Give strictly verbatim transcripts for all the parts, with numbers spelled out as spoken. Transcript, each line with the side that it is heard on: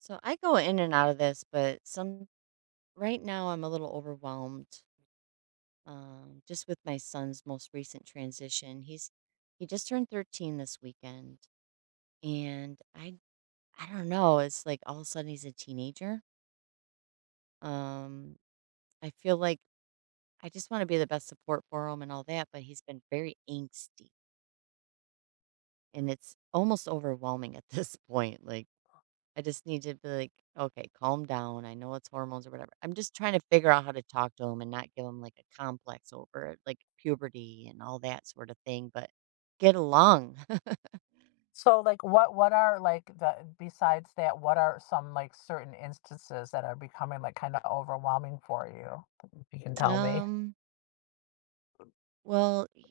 right: So I go in and out of this, but some right now I'm a little overwhelmed. Um, just with my son's most recent transition. He's he just turned thirteen this weekend, and I I don't know, it's like all of a sudden he's a teenager. Um, I feel like I just want to be the best support for him and all that, but he's been very angsty, and it's almost overwhelming at this point. Like I just need to be like, okay, calm down. I know it's hormones or whatever. I'm just trying to figure out how to talk to him and not give him like a complex over it, like puberty and all that sort of thing, but get along.
left: So, like, what what are like the besides that, what are some like certain instances that are becoming like kind of overwhelming for you? If you can tell me.
right: um, well, y-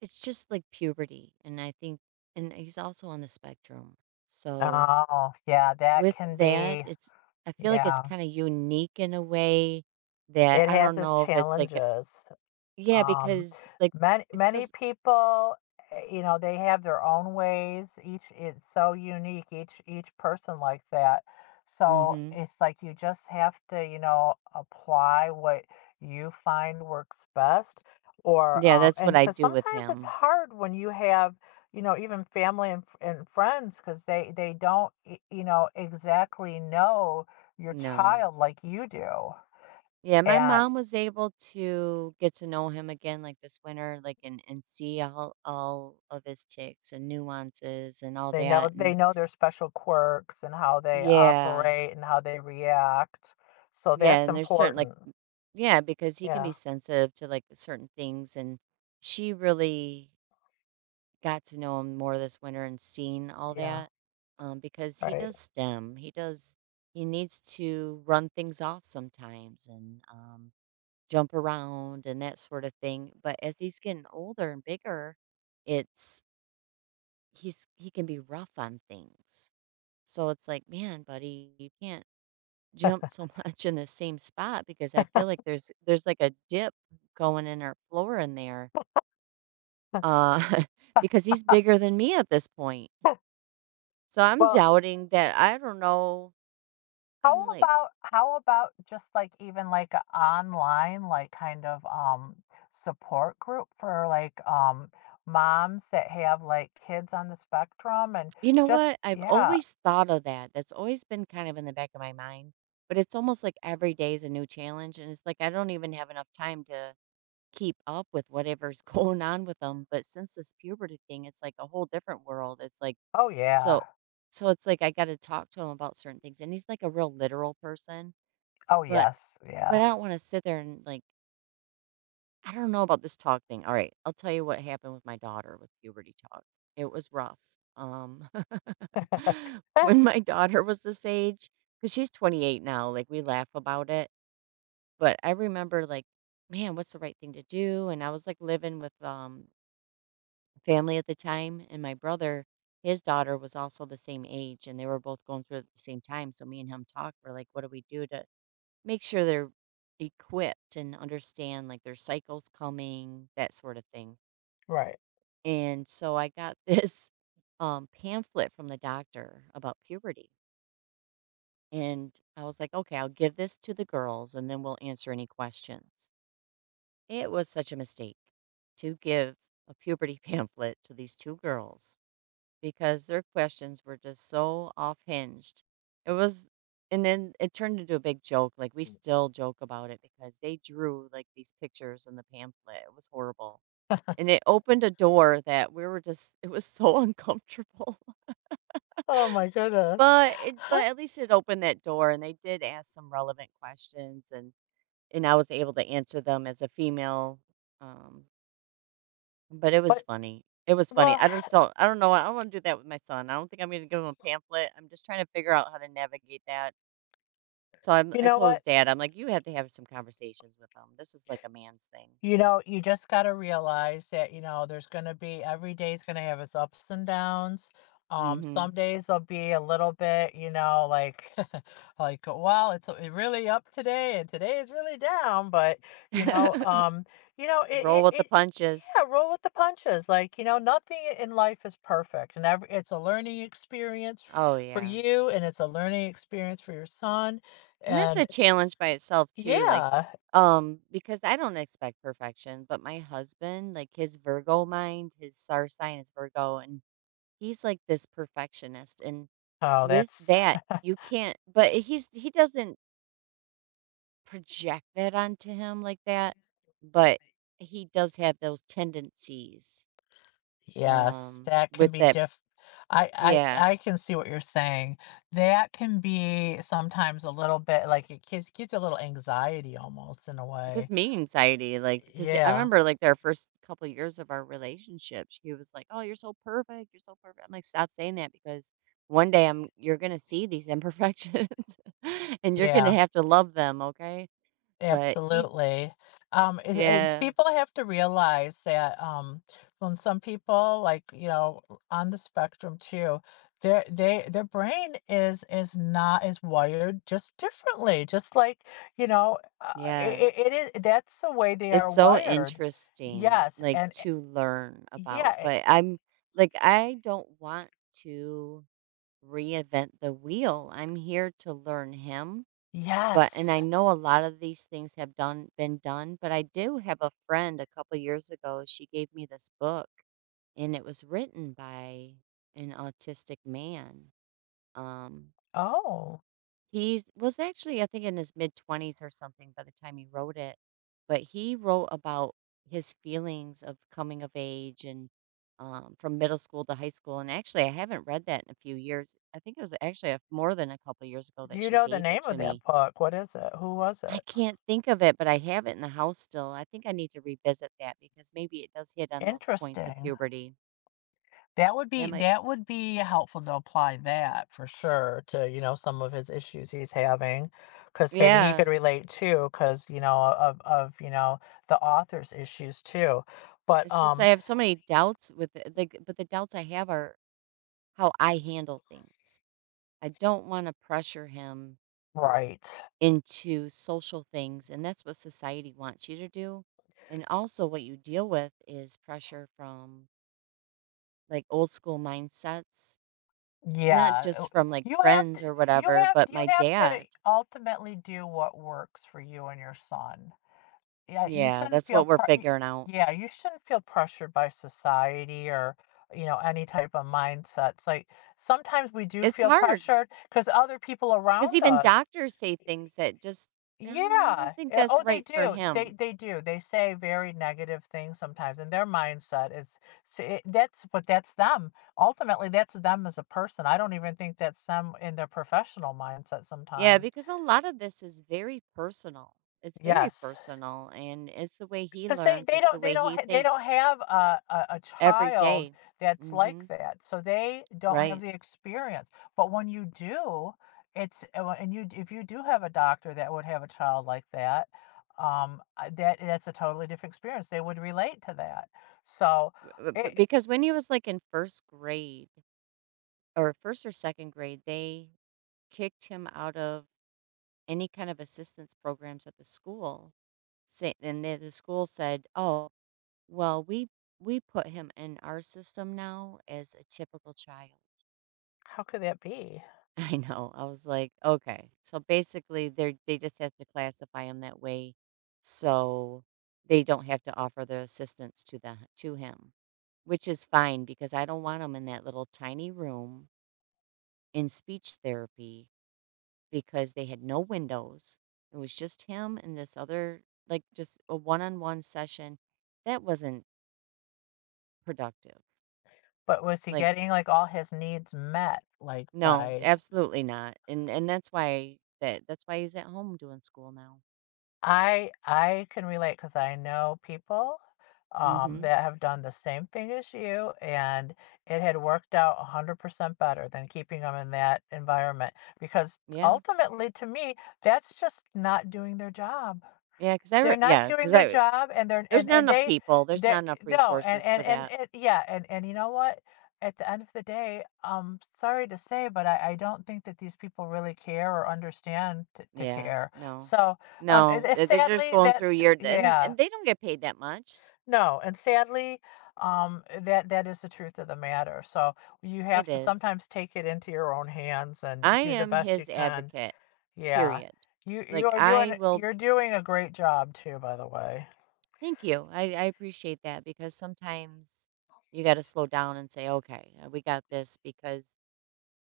right: it's just like puberty. And I think, and he's also on the spectrum. So
left: Oh, yeah, that
right: with
left: can
right: that,
left: be,
right: it's, I feel like it's
left: yeah.
right: kind of unique in a way that
left: It
right: I
left: has
right: don't
left: its
right: know if it's like, a-
left: challenges.
right: yeah,
left: Um,
right: because like,
left: many many
right: especially,
left: people, eh, you know, they have their own ways. Each it's so unique. Each each person like that. So
right: hmm,
left: it's like you just have to, you know, apply what you find works best. Or
right: yeah,
left: um,
right: that's
left: and
right: what I
left: because
right: do with
left: sometimes it's
right: him.
left: hard when you have, you know, even family and, f- and friends because they they don't, y- you know, exactly know your
right: No.
left: child like you do
right: Yeah, my
left: and.
right: mom was able to get to know him again, like, this winter, like, and and see all all of his ticks and nuances and all
left: They know
right: that,
left: they
right: and
left: know their special quirks and how they
right: yeah.
left: operate and how they react, so
right: Yeah,
left: that's
right: and there's certain like,
left: important.
right: yeah, because he can be
left: Yeah,
right: sensitive to, like, certain things, and she really got to know him more this winter and seen all
left: yeah,
right: that, um, because he
left: right.
right: does STEM, he does he needs to run things off sometimes, and, um jump around and that sort of thing. But as he's getting older and bigger, it's he's he can be rough on things. So it's like, man, buddy, you can't jump so much in the same spot because I feel like there's there's like a dip going in our floor in there. Uh because he's
left: Uh,
right: bigger than me at this point. So I'm
left: Well,
right: doubting that, I don't know.
left: how
right: I'm like,
left: about how about just, like, even, like, an online, like, kind of, um, support group for, like, um, moms that have, like, kids on the spectrum and
right: you know
left: just
right: what? I've
left: yeah.
right: always thought of that. That's always been kind of in the back of my mind, but it's almost like every day is a new challenge. And it's like I don't even have enough time to keep up with whatever's going on with them. But since this puberty thing, it's like a whole different world. It's like,
left: Oh,
right: so,
left: yeah.
right: so it's like I got to talk to him about certain things. And he's like a real literal person, S-
left: Oh,
right: but,
left: yes,
right: but
left: yeah.
right: I don't want to sit there and like, I don't know about this talk thing. All right, I'll tell you what happened with my daughter with puberty talk. It was rough. Um, when my daughter was this age, because she's twenty-eight now, like we laugh about it, but I remember like, man, what's the right thing to do? And I was like living with um family at the time, and my brother, his daughter was also the same age, and they were both going through it at the same time. So me and him talked. We're like, what do we do to make sure they're equipped and understand, like, their cycle's coming, that sort of thing.
left: Right.
right: And so I got this um, pamphlet from the doctor about puberty. And I was like, okay, I'll give this to the girls and then we'll answer any questions. It was such a mistake to give a puberty pamphlet to these two girls because their questions were just so off hinged. It was, and then it turned into a big joke. Like we still joke about it because they drew like these pictures in the pamphlet. It was horrible. And it opened a door that we were just, it was so uncomfortable.
left: Oh my goodness.
right: But it, but at least it opened that door, and they did ask some relevant questions, and, and I was able to answer them as a female. Um, But it was
left: But
right: funny. It was funny.
left: well,
right: I just don't I don't know, I don't wanna do that with my son. I don't think I'm gonna give him a pamphlet. I'm just trying to figure out how to navigate that. So I'm
left: you
right: I
left: know
right: told
left: what?
right: his dad, I'm like, "You have to have some conversations with him. This is like a man's thing."
left: You know, you just gotta realize that, you know, there's gonna be every day's gonna have its ups and downs. Um, some
right: Mm.
left: days will be a little bit, you know, like like, wow, it's uh, really up today and today is really down, but
right: Mhm.
left: you know, um, you know, it
right: Roll
left: it,
right: with the
left: it
right: punches.
left: yeah, roll with the punches. Like, you know, nothing in life is perfect. And every, it's a learning experience f-
right: Oh,
left: for
right: yeah.
left: you and it's a learning experience for your son.
right: And that's
left: And
right: a challenge by itself too, like,
left: yeah.
right: um, because I don't expect perfection, but my husband, like, his Virgo mind, his star sign is Virgo, and he's like this perfectionist, and
left: Oh,
right: with
left: that's
right: that, you can't, but he's he doesn't project that onto him like that, but he does have those tendencies,
left: Yes,
right: um,
left: that can
right: with
left: be
right: that,
left: diff I
right: yeah.
left: I I can see what you're saying. That can be sometimes a little bit like it gives gives you a little anxiety almost in a way.
right: Because me anxiety, like, because I
left: Yeah,
right: remember, like, their first couple years of our relationship, she was like, "Oh, you're so perfect, you're so perfect." I'm like, "Stop saying that because one day I'm you're gonna see these imperfections, and you're gonna
left: yeah.
right: have to love them, okay?" But he
left: Absolutely. Um, it, it's
right: yeah.
left: people have to realize that um, when some people, like you know, on the spectrum too, their they their brain is is not is wired just differently. Just like you know, uh,
right: Yeah.
left: it, it, it is that's the way they are
right: It's so
left: wired.
right: interesting,
left: Yes,
right: like,
left: and eh,
right: to learn
left: yeah,
right: about,
left: eh,
right: but I'm like, I don't want to reinvent the wheel. I'm here to learn him, but and
left: yes.
right: I know a lot of these things have done been done, but I do have a friend a couple years ago, she gave me this book, and it was written by an autistic man, um
left: Oh,
right: he was actually, I think, in his mid-twenties or something by the time he wrote it, but he wrote about his feelings of coming of age, and, um, from middle school to high school, and actually, I haven't read that in a few years. I think it was actually a more than a couple years ago
left: do
right: that
left: you
right: she
left: know the
right: gave
left: name
right: it
left: of
right: to
left: that
right: me.
left: book? What is it? Who was
right: I
left: it?
right: can't think of it, but I have it in the house still. I think I need to revisit that because maybe it does hit on those points of
left: Interesting.
right: puberty.
left: That would
right: That
left: be
right: might.
left: that would be helpful to apply that for sure to, you know, some of his issues he's having, because maybe he could
right: Yeah.
left: relate too, because you know, of of, you know, the author's issues too. But,
right: It's just I
left: um
right: have so many doubts with the the but the doubts I have are how I handle things. I don't want to pressure him
left: right.
right: into social things. And that's what society wants you to do. And also, what you deal with is pressure from like old school mindsets, not
left: Yeah,
right: just
left: oh
right: from like
left: you have to
right: friends or
left: you
right: whatever,
left: have
right: but
left: you
right: my
left: have to
right: dad.
left: ultimately do what works for you and your son. Yeah, you
right: Yeah,
left: shouldn't
right: that's
left: feel
right: what we're
left: pr y
right: figuring out.
left: yeah, you shouldn't feel pressured by society or, you know, any type of mindsets, like, sometimes we do
right: It's
left: feel
right: hard
left: pressured because other people
right: because
left: around
right: even
left: us.
right: doctors say things that just, "Uh, I don't
left: Yeah,
right: think
left: eh,
right: that's
left: oh, they
right: right for
left: do, they
right: him."
left: they do, they say very negative things sometimes, and their mindset is s eh, that's but that's them. Ultimately, that's them as a person, I don't even think that's them in their professional mindset
right: Yeah,
left: sometimes.
right: because a lot of this is very personal. It's very
left: Yes.
right: personal, and it's the way he
left: 'Cause they
right: learns,
left: they
right: it's
left: don't
right: the
left: they
right: way
left: don't
right: he
left: ha they don't
right: thinks.
left: have a a a
right: Every
left: child
right: day.
left: that's like
right: Mhm.
left: that, so they don't have
right: Right.
left: the experience, but when you do, it's and when and you if you do have a doctor that would have a child like that, um, uh, that that's a totally different experience, they would relate to that, so
right: B b
left: it
right: because when he was, like, in first grade or first or second grade, they kicked him out of any kind of assistance programs at the school. Say, and the the school said, "Oh, well, we we put him in our system now as a typical child."
left: how could that be?
right: I know. I was like, okay. So basically, they they just have to classify him that way, so they don't have to offer their assistance to the to him, which is fine because I don't want him in that little tiny room in speech therapy because they had no windows. It was just him and this other like just a one-on-one session that wasn't productive.
left: But was he
right: Like,
left: getting, like, all his needs met, like,
right: no,
left: by
right: absolutely not. And and that's why that that's why he's at home doing school now.
left: I I can relate because I know people, um,
right: Mm-hmm.
left: that have done the same thing as you, and it had worked out one hundred percent better than keeping them in that environment because
right: Yeah.
left: ultimately, to me, that's just not doing their job.
right: yeah, because I
left: They're
right: re
left: not
right: Yeah.
left: doing
right: because
left: their
right: I
left: job, and they're
right: There's
left: and
right: not
left: and
right: enough
left: they
right: people, there's
left: they
right: not enough
left: no, and
right: resources for
left: and and
right: that.
left: and yeah, and and you know what? At the end of the day, um sorry to say, but I I don't think that these people really care or understand t to
right: Yeah,
left: care.
right: no.
left: So, um, and
right: No,
left: and
right: eh, they're just
left: sadly,
right: going through
left: that's
right: year, and
left: yeah.
right: and they don't get paid that much.
left: No, and sadly, um, that that is the truth of the matter. So, you have
right: It
left: to
right: is.
left: sometimes take it into your own hands and
right: I
left: do the
right: am
left: best you
right: his
left: can.
right: advocate,
left: Yeah.
right: period.
left: You
right: Like,
left: you are
right: I
left: doing
right: will
left: you're doing a great job too, by the way.
right: thank you, I I appreciate that because sometimes you gotta slow down and say, "Okay, uh, we got this," because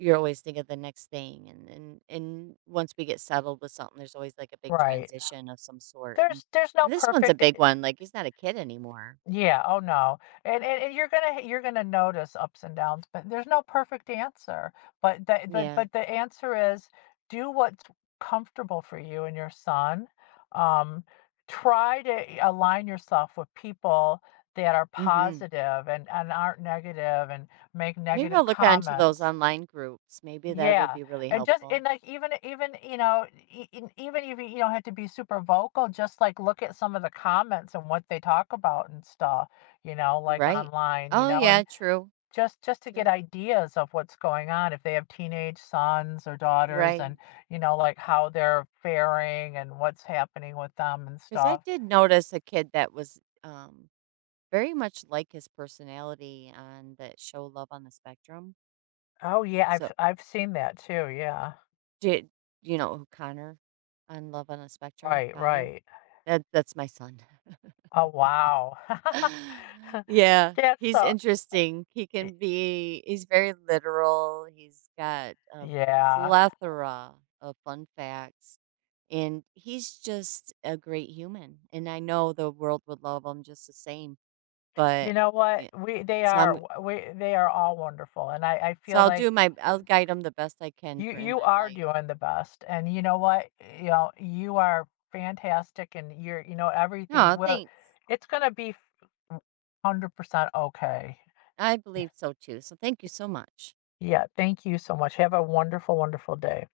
right: you're always thinking of the next thing, and and and once we get settled with something, there's always, like, a big
left: Right.
right: transition of some sort, and
left: There's there's no
right: and this one's a
left: perfect
right: big
left: eh,
right: one, like, he's not a kid anymore.
left: yeah, oh, no. And and and you're gonna you're gonna notice ups and downs, but there's no perfect answer. But the but
right: Yeah,
left: but the answer is do what's comfortable for you and your son. Um, try to align yourself with people that are
right: mhm.
left: positive and and aren't negative and make
right: Maybe
left: negative
right: I'll look onto those
left: comments.
right: online groups, maybe that would
left: Yeah,
right: be really
left: and just
right: helpful.
left: and, like, even even, you know, e e even if you you don't have to be super vocal, just, like, look at some of the comments and what they talk about and stuff, you know, like,
right: Right.
left: online, you
right: Oh,
left: know, and
right: yeah, true,
left: just just to get
right: true.
left: ideas of what's going on if they have teenage sons or daughters
right: Right.
left: and, you know, like, how they're faring and what's happening with them and
right: Because I
left: stuff.
right: did notice a kid that was, um, very much like his personality on that show Love on the Spectrum.
left: Oh, yeah, I've
right: So,
left: I've seen that too, yeah.
right: did you know who Connor on Love on the Spectrum,
left: Right,
right: Connor?
left: right.
right: That that's my son.
left: Oh, wow.
right: Yeah,
left: That's
right: he's
left: so
right: interesting. He
left: y
right: can be He's very literal. He's got a
left: yeah.
right: plethora of fun facts, and he's just a great human, and I know the world would love him just the same,
left: You
right: but
left: know what?
right: yeah,
left: We they
right: so
left: are
right: I'm
left: we they are all wonderful, and I I
right: so
left: feel
right: I'll do
left: like
right: my I'll
left: w
right: guide him the best I can
left: you
right: for in
left: you
right: my
left: are
right: life.
left: doing the best, and you know what? You know, you are fantastic, and you're you know, everything
right: Aw,
left: will
right: thanks.
left: it's gonna be one hundred percent okay.
right: I
left: Yeah.
right: believe so too, so thank you so much.
left: Yeah, thank you so much. Have a wonderful, wonderful day.